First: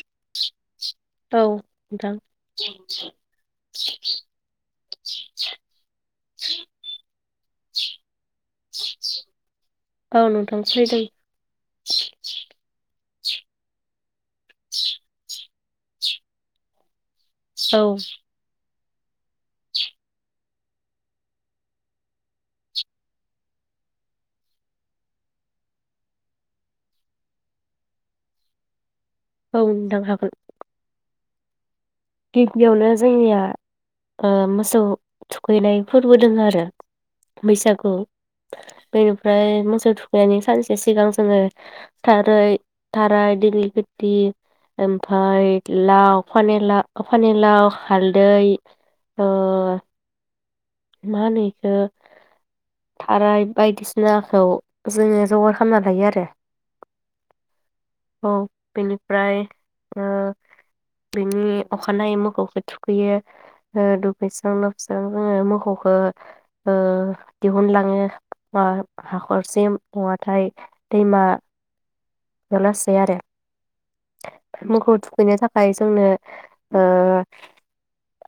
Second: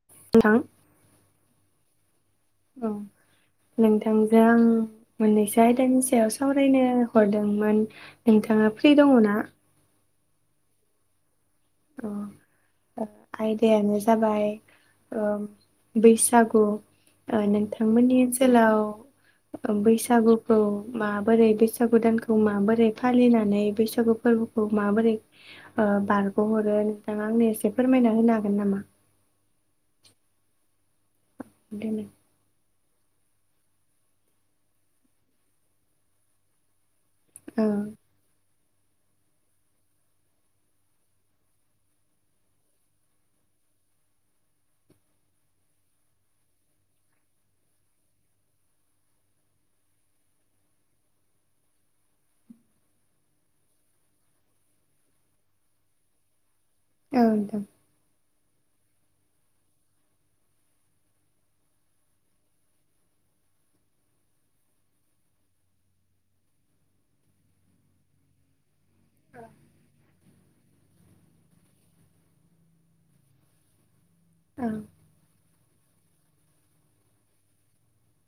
औ नोंथां । नोंथां औ नोंथांजों मोननैसो आयदानि सायाव सावरायनो हरदोंमोन ।। नोंथाङा फ्रि दङ ना? औ नोंथां फ्रि दायो द ओ आयदायानो ज जाबाय ओम बैसागु ओ औ नोंथांमोननि ओनसोलाव ओ बैसागुखौ माबोरै बैसागु दानखौ माबोरै फालिनानै बैसागु फोरबोखौ माबोरै ओ बार गहरो नोंथाङा आंनो एसे फोरमायना होनो हागोन नामा? औ नोंथां हागोन । दोनै गिबियावनो जोंनिया ओ मोसौ थुखैनाय फोरबो दोङो आरो । औ बैसागु बेनिफ्राय मोसौ थुखैनायनि सानसे सिगां जोङो थारै थाराय दिगलिपित्ति ओमफाय लाव फानेला फानिलाव हालदै ओ मा होनो एखो थाराय बायदिसिनाखौ जोङो जगार खालामना लायो आरो । औ दा औ बेनिफ्राय ओ बेनि अखानायै मोखौखो थुखैयो ओ दुगैस्रां लोबस्रां जोङो मोखौ खौखो ओ दिहुनलाङो बा हाखरसिम नङाथाय दैमा याव लासै आरो औ मोखौ थुखैनो थाख खाय जोंनो ओ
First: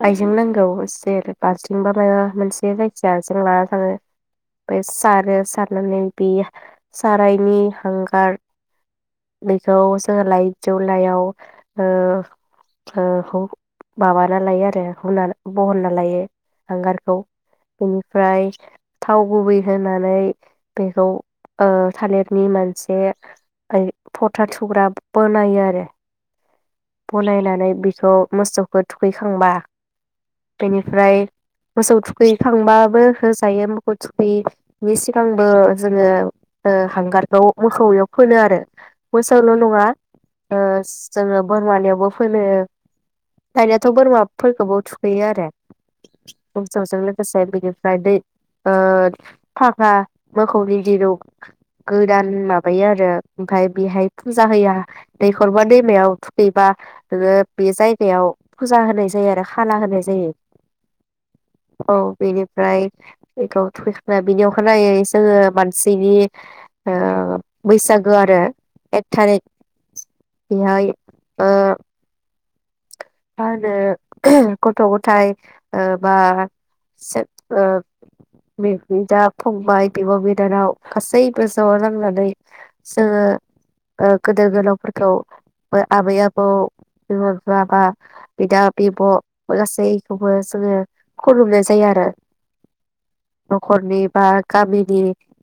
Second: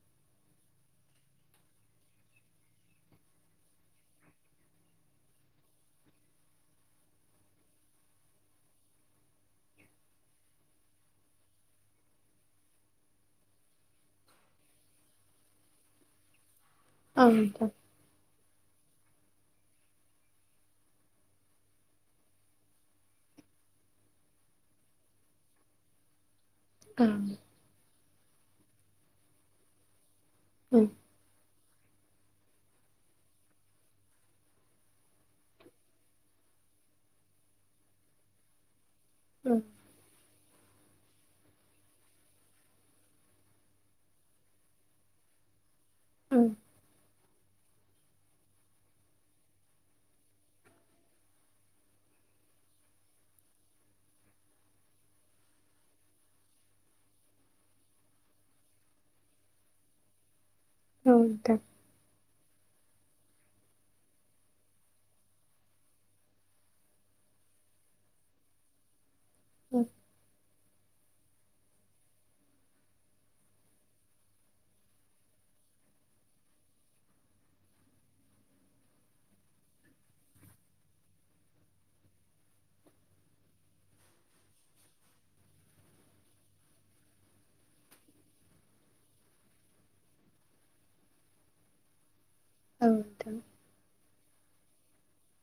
आइजें नांगौ जेर बालथिंबा मायबा मोनसे जायखिजाया जों लाना थाङो उमफाय सारो सारनानै बेयो सारायनि हांगार बेखौ जोङो लाय जौलायाव ओ ओ हु माबाना लायो आरो हुनार बहनना लायो। हांगारखौ औ नोंथां बेनिफ्राय थाव गुबै होनानै बेखौ ओ थालिरनि मोनसे आइ फथा थुग्रा बनायो आरो औ बलायनानै बि स' मोसौखौ थुखैखांबा औ बेनिफ्राय मोसौ थुखैखांबाबो होजायो मोखौ थुखैयिनि सिगांबो जोङो ओ हांगारखौ मोखौयाव फोनो आरो मोसौल' नङा ओज जोंङोब बोरमानियावबो फोनो दानियाथ' बोरमाफोरखौबो थुखैयो आरो‌। औ [unintelligible] गोसे बिनिफ्राय दै ओ फागा मोखौनि दिरुं गोदान माबायो आरो ओमफाय बेहाय फुजा हैया दैखरबा दैमायाव दै बा नोङो बे जायगायाव फुजा होनाय जायो आरो खाला होनाय जायो औ नोंथां ओमफ्राय बेखौ थुखैखांना बिनि अखा नायै जोङो मानसिनि ओ बैसागो आरो एक थारिख [inaudible] बेहाय ओ मा होनो गथ' गथाय ओ बा जो ओ बिदा फंबाय बिब' बिनानाव गासैबो ज' नांनानै जोङो ओ गोदोर गोलावफोरखौ आबै आबौ बिमा बिफा बा बिदा बिब' गासैखौबो जोङो खुलुमनाय जायो आरो औ नोंथां न'खरनि बा गामिनि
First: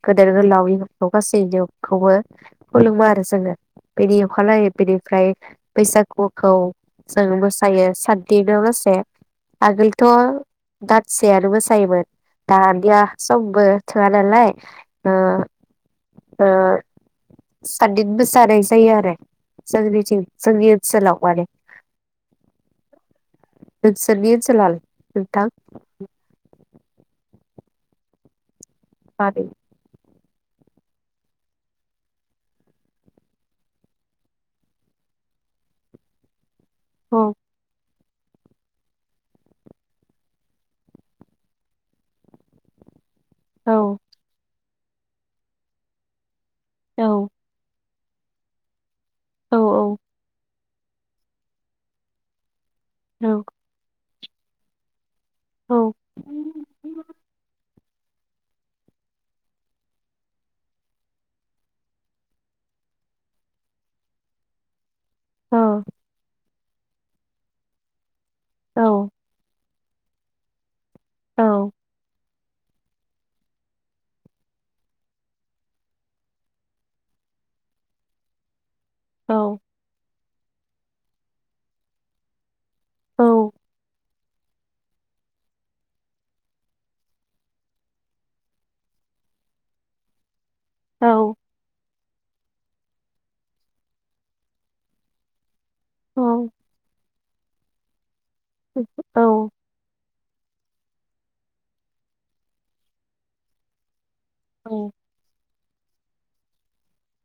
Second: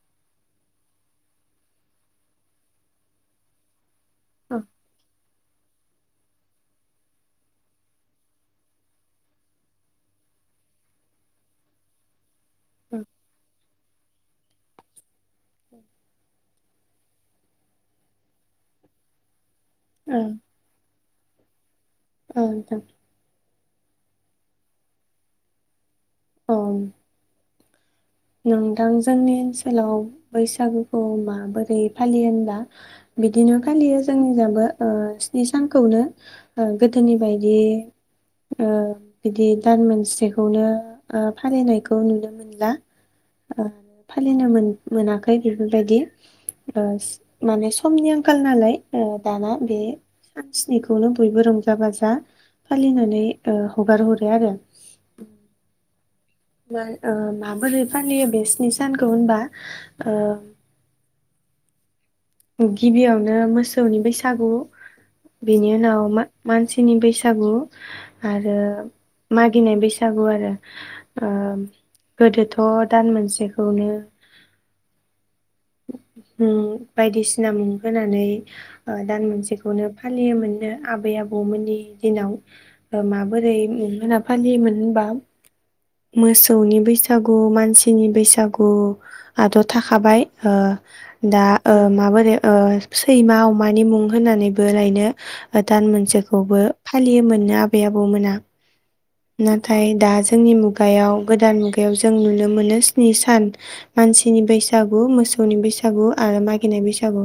गोदोर गोलाव [unintelligible] खौबो खुलुमो आरो जोङो बेनि अखा औ नायै बेनिफ्राय बैसागुखौ जों मोसायो साद दिनावलासे आगोलथ' दानसेयानो मोसायोमोन औ दानिया समबो थोआ नालाय ओ ओ साददिन मोसानाय जायो आरो औ जोंनिथिं जोंनि ओनसोलाव माने औ नोंथां नोंसोरनि ओनसोलाल नोंथां ओं नोंथां जोंनि मारै ओनसोलाव बैसागुखौ माबोरै फालियो होनबा बिदिनो फालियो जोंनिजाबो ओ स्नि सानखौनो गोदोनि औ बायदि ओ बिदि दान मोनसेखौनो ओ फालिनायखौ नुनो मोनला आरो औ फालिनोमोन मोनाखै बेफोरबायदि ओस औ मानेस समनि आंखाल नालाय ओ दाना औ बे स्निखौनो बयबो रंजा बाजा फालिनानै औ ओ हगार हरो बे आरो औ औ ओ माबोरै फालियो बे स्नि सानखौ होनबा ओ गिबियावनो मोसौनि बैसागु औ बिनि उनाव मा मानसिनि बैसागु आरो मा गिनाय बैसागु आरो औ आम गोदोथ' दान मोनसेखौनो ओम बायदिसिना मुं होनानै दान औ मोनसेखौनो फा फालियोननो आबै आबौमोननि दिनाव औ माबोरै [unintelligible] फालियोमोन होनबा मोसौनि बैसागु मानसिनि बैसागुआथ' थाखाबाय ओ औ दा ओ माबोन ए ओ सैमा अमानि मुं होननानैबो लायनो दान औ मोनसेखौबो फालियोमोननो बेै आबौ मोना। औ औ जोंनि मुगायाव गोदान मुगायाव जों नुनो मोनो स्नि सान मानसिनि औ बैसागु मोसौनि बैसागु बैसागु आरो मागिनाय बैसागु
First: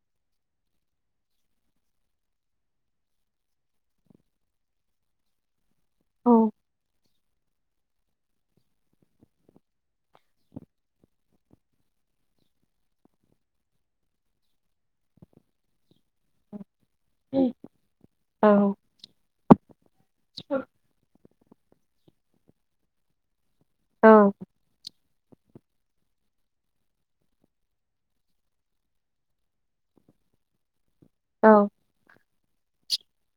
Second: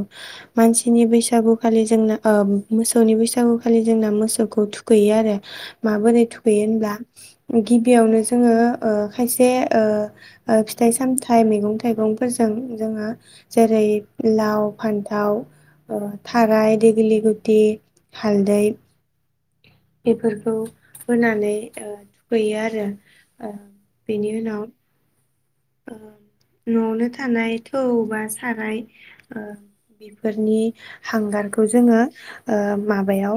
मानसिनि बैसागु खालि जोंना ओ मोसौनि बैसागु खालि जोंना मोसौखौ थुखैयो आरो माबोरै थु औ बेेनब्ला गि बियावनो जोंङो ओ खायसे ओ ओ फिथाइ सामथाय मैगं थाइगंफोरजों जोंङो जेरै लाव फान्थाव ओ थाराय दिग दिगिलि गुटि हालदै बेफोरखौ होनानै थुखैयो आरो । ओ बेनि उनाव ओ न'आवनो थानाय थौ बा साराय ओ बेफोरनि हांगारखौ जोङो ओ माबायाव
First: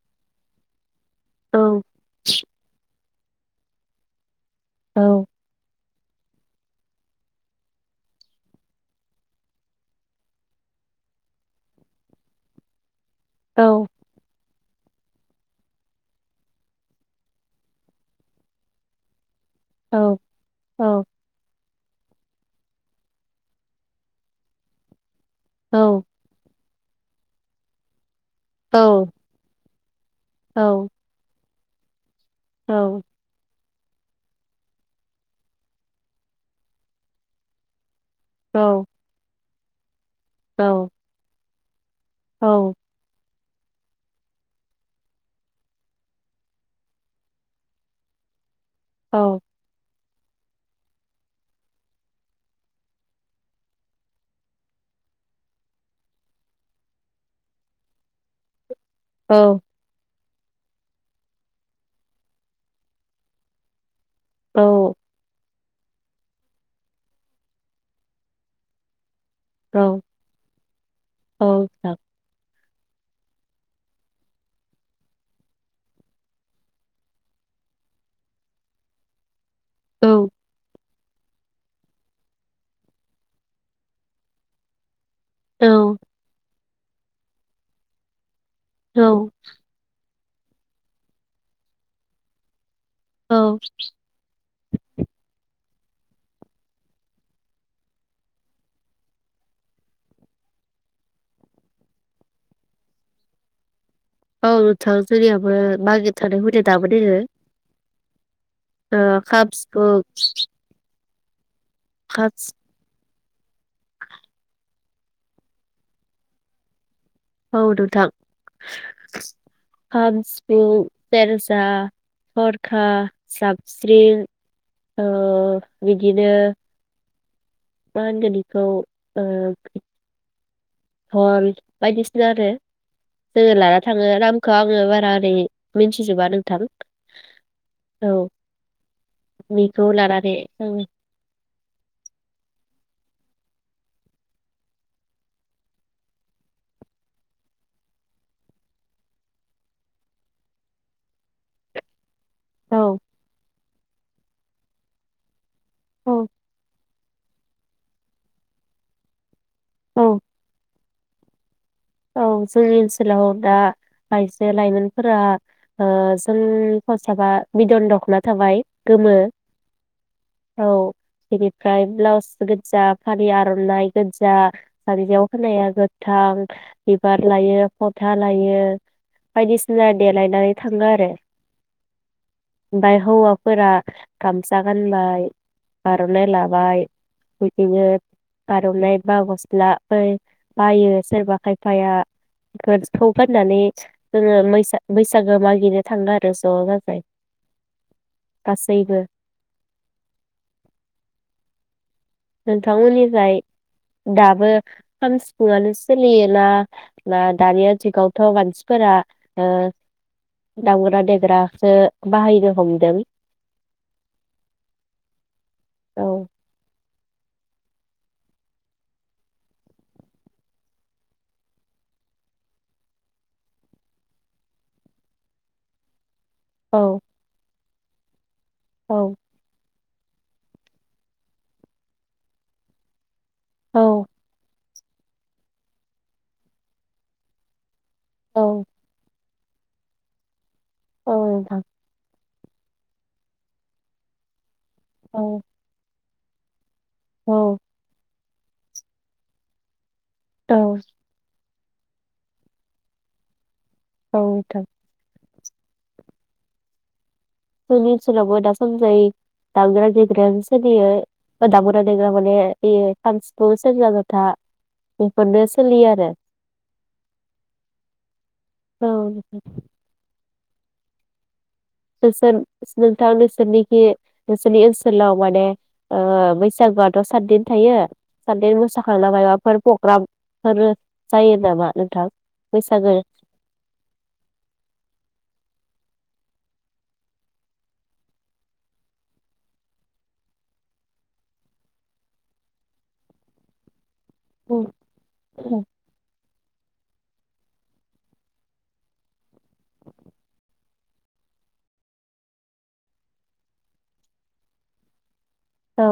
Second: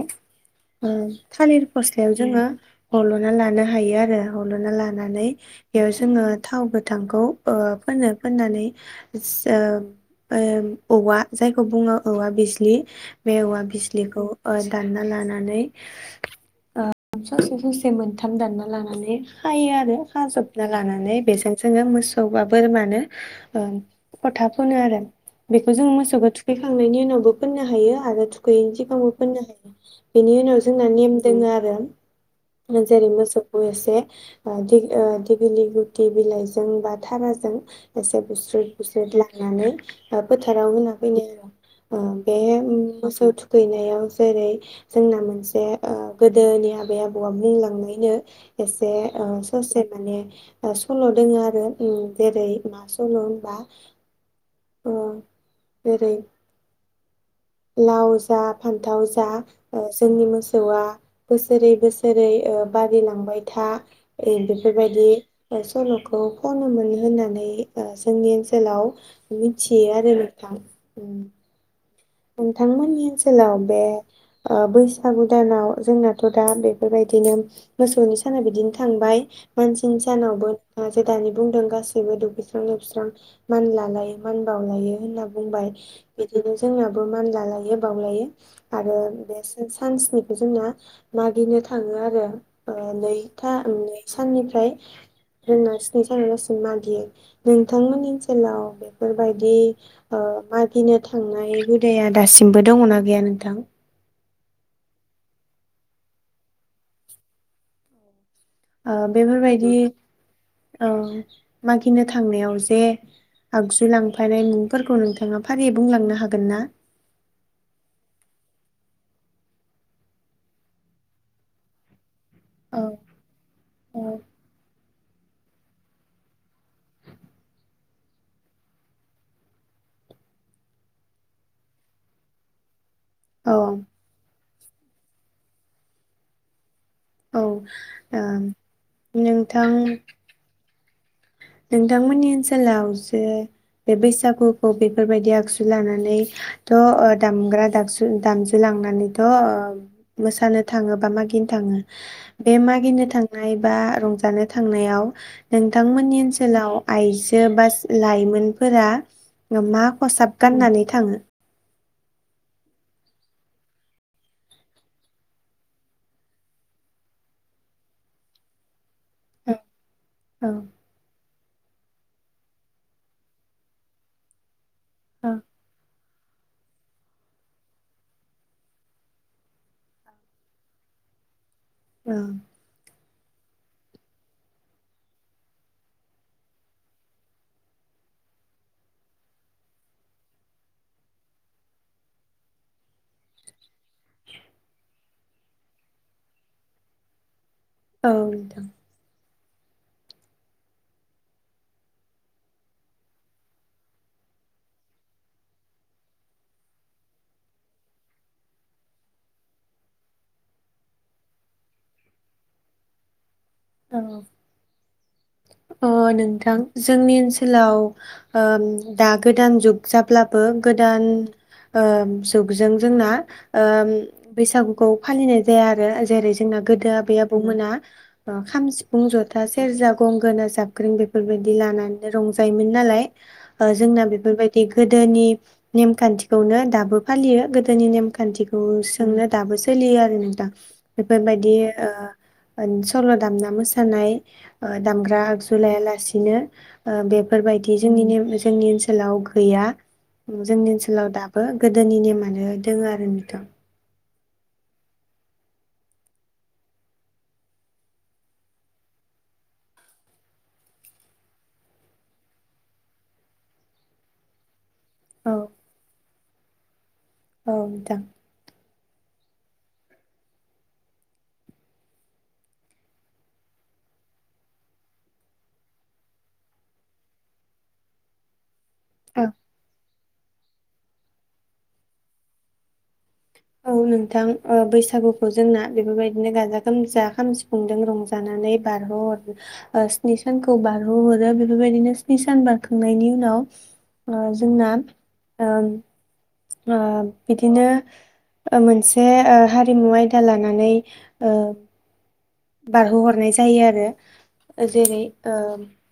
ओ थालिर फस्लायाव जोंङो हल'ना लानो हायो आरो । हलना लानानै बेयाव जोंङो थावबो थांखौ ओ फोनो फोननानै जों ओ-ओ-औवा जायखौ बुङो औवा बिज्लि बे औवा बिज्लिखौ ओ दानना लानानै ओ ससे ससे मोनथाम दानना लानानै खायो आरो खाजोबना लानानै बेजों जोंङो मोसौ बा बोरमानो फथा फुनो आरो । बेखौ जों मोसौखौ थुखै थांनायनि उनावबो फोननो हायो आरो थुखैयिनि सिगांबो फोननो हायो । औ बेनि उनाव जोंना नेम दङ आरो [unintelligible] जेरै मोसौ लोगोसे दिग ओ दिगिलिति बिलायजों जों बा धाराजों एसे बुस्रोद बुस्रोद लां नानै फोथाराव होना फैनाय आर' ओ बे मोसौ थुख थुखैनायाव जेरै जोंना मोनसे ओ गोदोनि आबै आबौआ बुंलांनायनो एसे ससे माने सल' दङ आरो जेरै मा सल होनबा जेरै ओ जेरै। लावजा। फान्थाव जा औ जोंनि। मोसौआ बोसोरै बोसोरै बारिलांबाय था। ए बेफोरबायदि। सल'खौ खनोमोन होननानै जोंनि ओनसोलाव। मिथियो औ औ आरो नोंथां। औ नोंथां। नोंथांमोननि ओनसोलाव बे बैसागु दानाव जोंनाथ' दा बेफोरबायदिनो मोसौनि साना बिदिनो थांबाय। मानसिनि औ सानावबो। जे दानि बुंदों गासैबो दुगैस्रां लोबस्रां मानलालायो मान बावलायो होनना। बुंबाय औ बिदिनो। जोंना। मान लालायो बावलायो। आरो औ बे सानस्नि। जोंना मागिनो थाङो आरो। ओ नैथा औ [unintelligible] साननिफ्राय जोङो। सानहालासिम मागियो नोंथांमोन ओनसोलाव बेफोरबायदि ओ मागिनो थांनाय। हुदाया दासिमबो दङ ना गैया नोंथां? [unintelligible] ओ ओ [unintelligible] मागिनो खाम थांनायाव जे। आगजु लांफानाय मुंफोरखौ नोंथाङा फारियै बुंलांनो हागोन ना? औ नोंथां खाम सिफुं पेरजा। औ हरखा जाब औ स्रिं ओ बिदिनो। मा होनगोन इखौ ओ। धल बायदिसिना आरो। जोङो औ लाना थाङो [unintelligible] खो आङो बारा ओरै मिथ्निजोबा नोंथां। औ ओ औ नोंथां बेखौ लानानै ओं। नोंथांमोननि ओनसोलाव जो बे बैसागुखौ बेफोरबायदि आगजु लानानै थ' ओ दामग्रा दागसु दामजु लांनानैथ' ओ मोसानो थाङो बा मागिनो थाङो। बे औ मागिनो थांनाय। बा रंजानो थांनायाव। नोंथांमोननि औ ओनस सोलाव आइजो बास लाइमोनफोरा। [unintelligible] मा औ खसाब गाननानै। थाङो औ जोंनि ओनसोलाव दा आइजो लाइमोनफोरा ओ जोंनि खसाबा बिद'न द'खना थाबाय गोमो, औ इदि फ्राय ब्लाउसबो गोजा फालि आर'नाइ गोजा, जान्जियाव औ खानाया गोद थां बिबार लायो फ'था लायो बायदिसिना देलायनानै थाङो आरो औ ओमफ्राय हौवाफोरा गामसा गानबाय आर'नाइ लाबाय बिदिनो आर'नाइ बा गस्ला बै बायो सोरबा खायफ फाइया गोसखौ गान्नानै जोङो मैसा बैसागो मागिनो थाङो आरो ज'ज जाय, औ नोंथां नोंथांमोननिजाय दाबो खाम सिफुङानो सोलियोना ना दानिया जुगावथ' मानसिफोरा ओ दामग्रा देग्रासो बाहायनो हमदों, औ अ' औ नोंथां जोंनि ओनसोलाव ओम दा गोदान जुग जाब्लाबो गोदान ओम जुगजों जोंना ओम बैसागुखौ फालिनाय जाया आरो जेरै जोंना गोदो औ आबै आबौमोना ओ खाम, औ सिफुं, जथा, सेरजा गंगोना, जाबख्रिं बेफोरबायदि लानानै रंजायोमोन नालाय ओ जोंना औ बेफोरबायदि गोदोनि नेमखान्थिखौनो दाबो फालियो गो दोनि नेमखान्थिखौ औ सोंनो दाबो सोलियो आरो नोंथां। औ बेफोरबायदि नोंथां ओ सल दामना मोसानाय, दामग्रा औ आगजु लायालासे सिनो ओ औ बेफोरबायदि जोंनि नेम जोंनि ओनसोलाव गैया। औ जोंनि ओनसोलाव दा बो गोदोनि नेमानो दोङो आरो नोंथां। औ नोंथां। जोंनि ओनसोलावबो दासम जाय दामग्रा देग्रायानो सोलियो। दामग्रा देग्रा माने बेयो काम, सिफुं, सेरजा, जथा, औ बेफोरनो सोलियो आरो। औ नोंथां। औ नोंथां नोंसोर नोंथां नोंसोरनिखि नोंसोरनि ओनसोलाव माने ओ बैसागुआथ' साददिन थायो साददिन मोसा खांना मायबाफोर फ्रग्राम फोर जायो नामा नोंथां? बैसागो औ नोंथां। ओ बैसागुखौ जोंना बेफोरबायदिनो गाजा गोमजा खाम, सिफुंजों रंजानानै बारहोहर ओ स्नि सानखौ बारहोहरो। बेफोरबायदिनो स्नि सान बारखांनायनि उनाव ओ औ जोंना ओ ओ बिदिनो ओ मोनसे ओ हारिमु आयदा लानानै ओ बारहोहरनाय जायो आरो। जेरै ओम औ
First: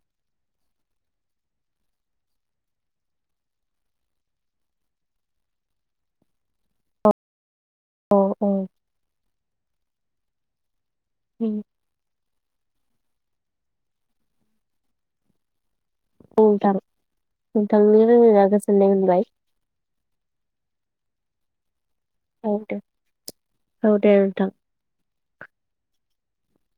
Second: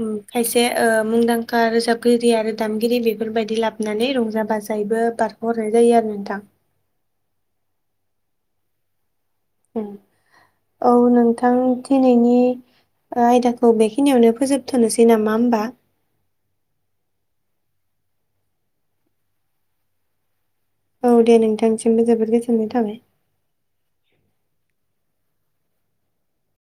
उम खायसे ओ मुंदांखा रोजाबगिरि आरो दामगिरि बेफोरबायदि लाबोनानै रंजा बाजायैबो बारहो हरनाय जायो आरो नोंथां। अ औ ओ। उम। औ नोंथां दिनैनि आयदाखौ बेखिनियावनो फोजोबथनोसै नामा होमबा? औ नोंथां नोंथांजों रायज्लायना गोजोननाय मोनबाय। औ दे नोंथां सिमबो जोबोद औ गोजोननाय दे थाबाय। औ दे नोंथां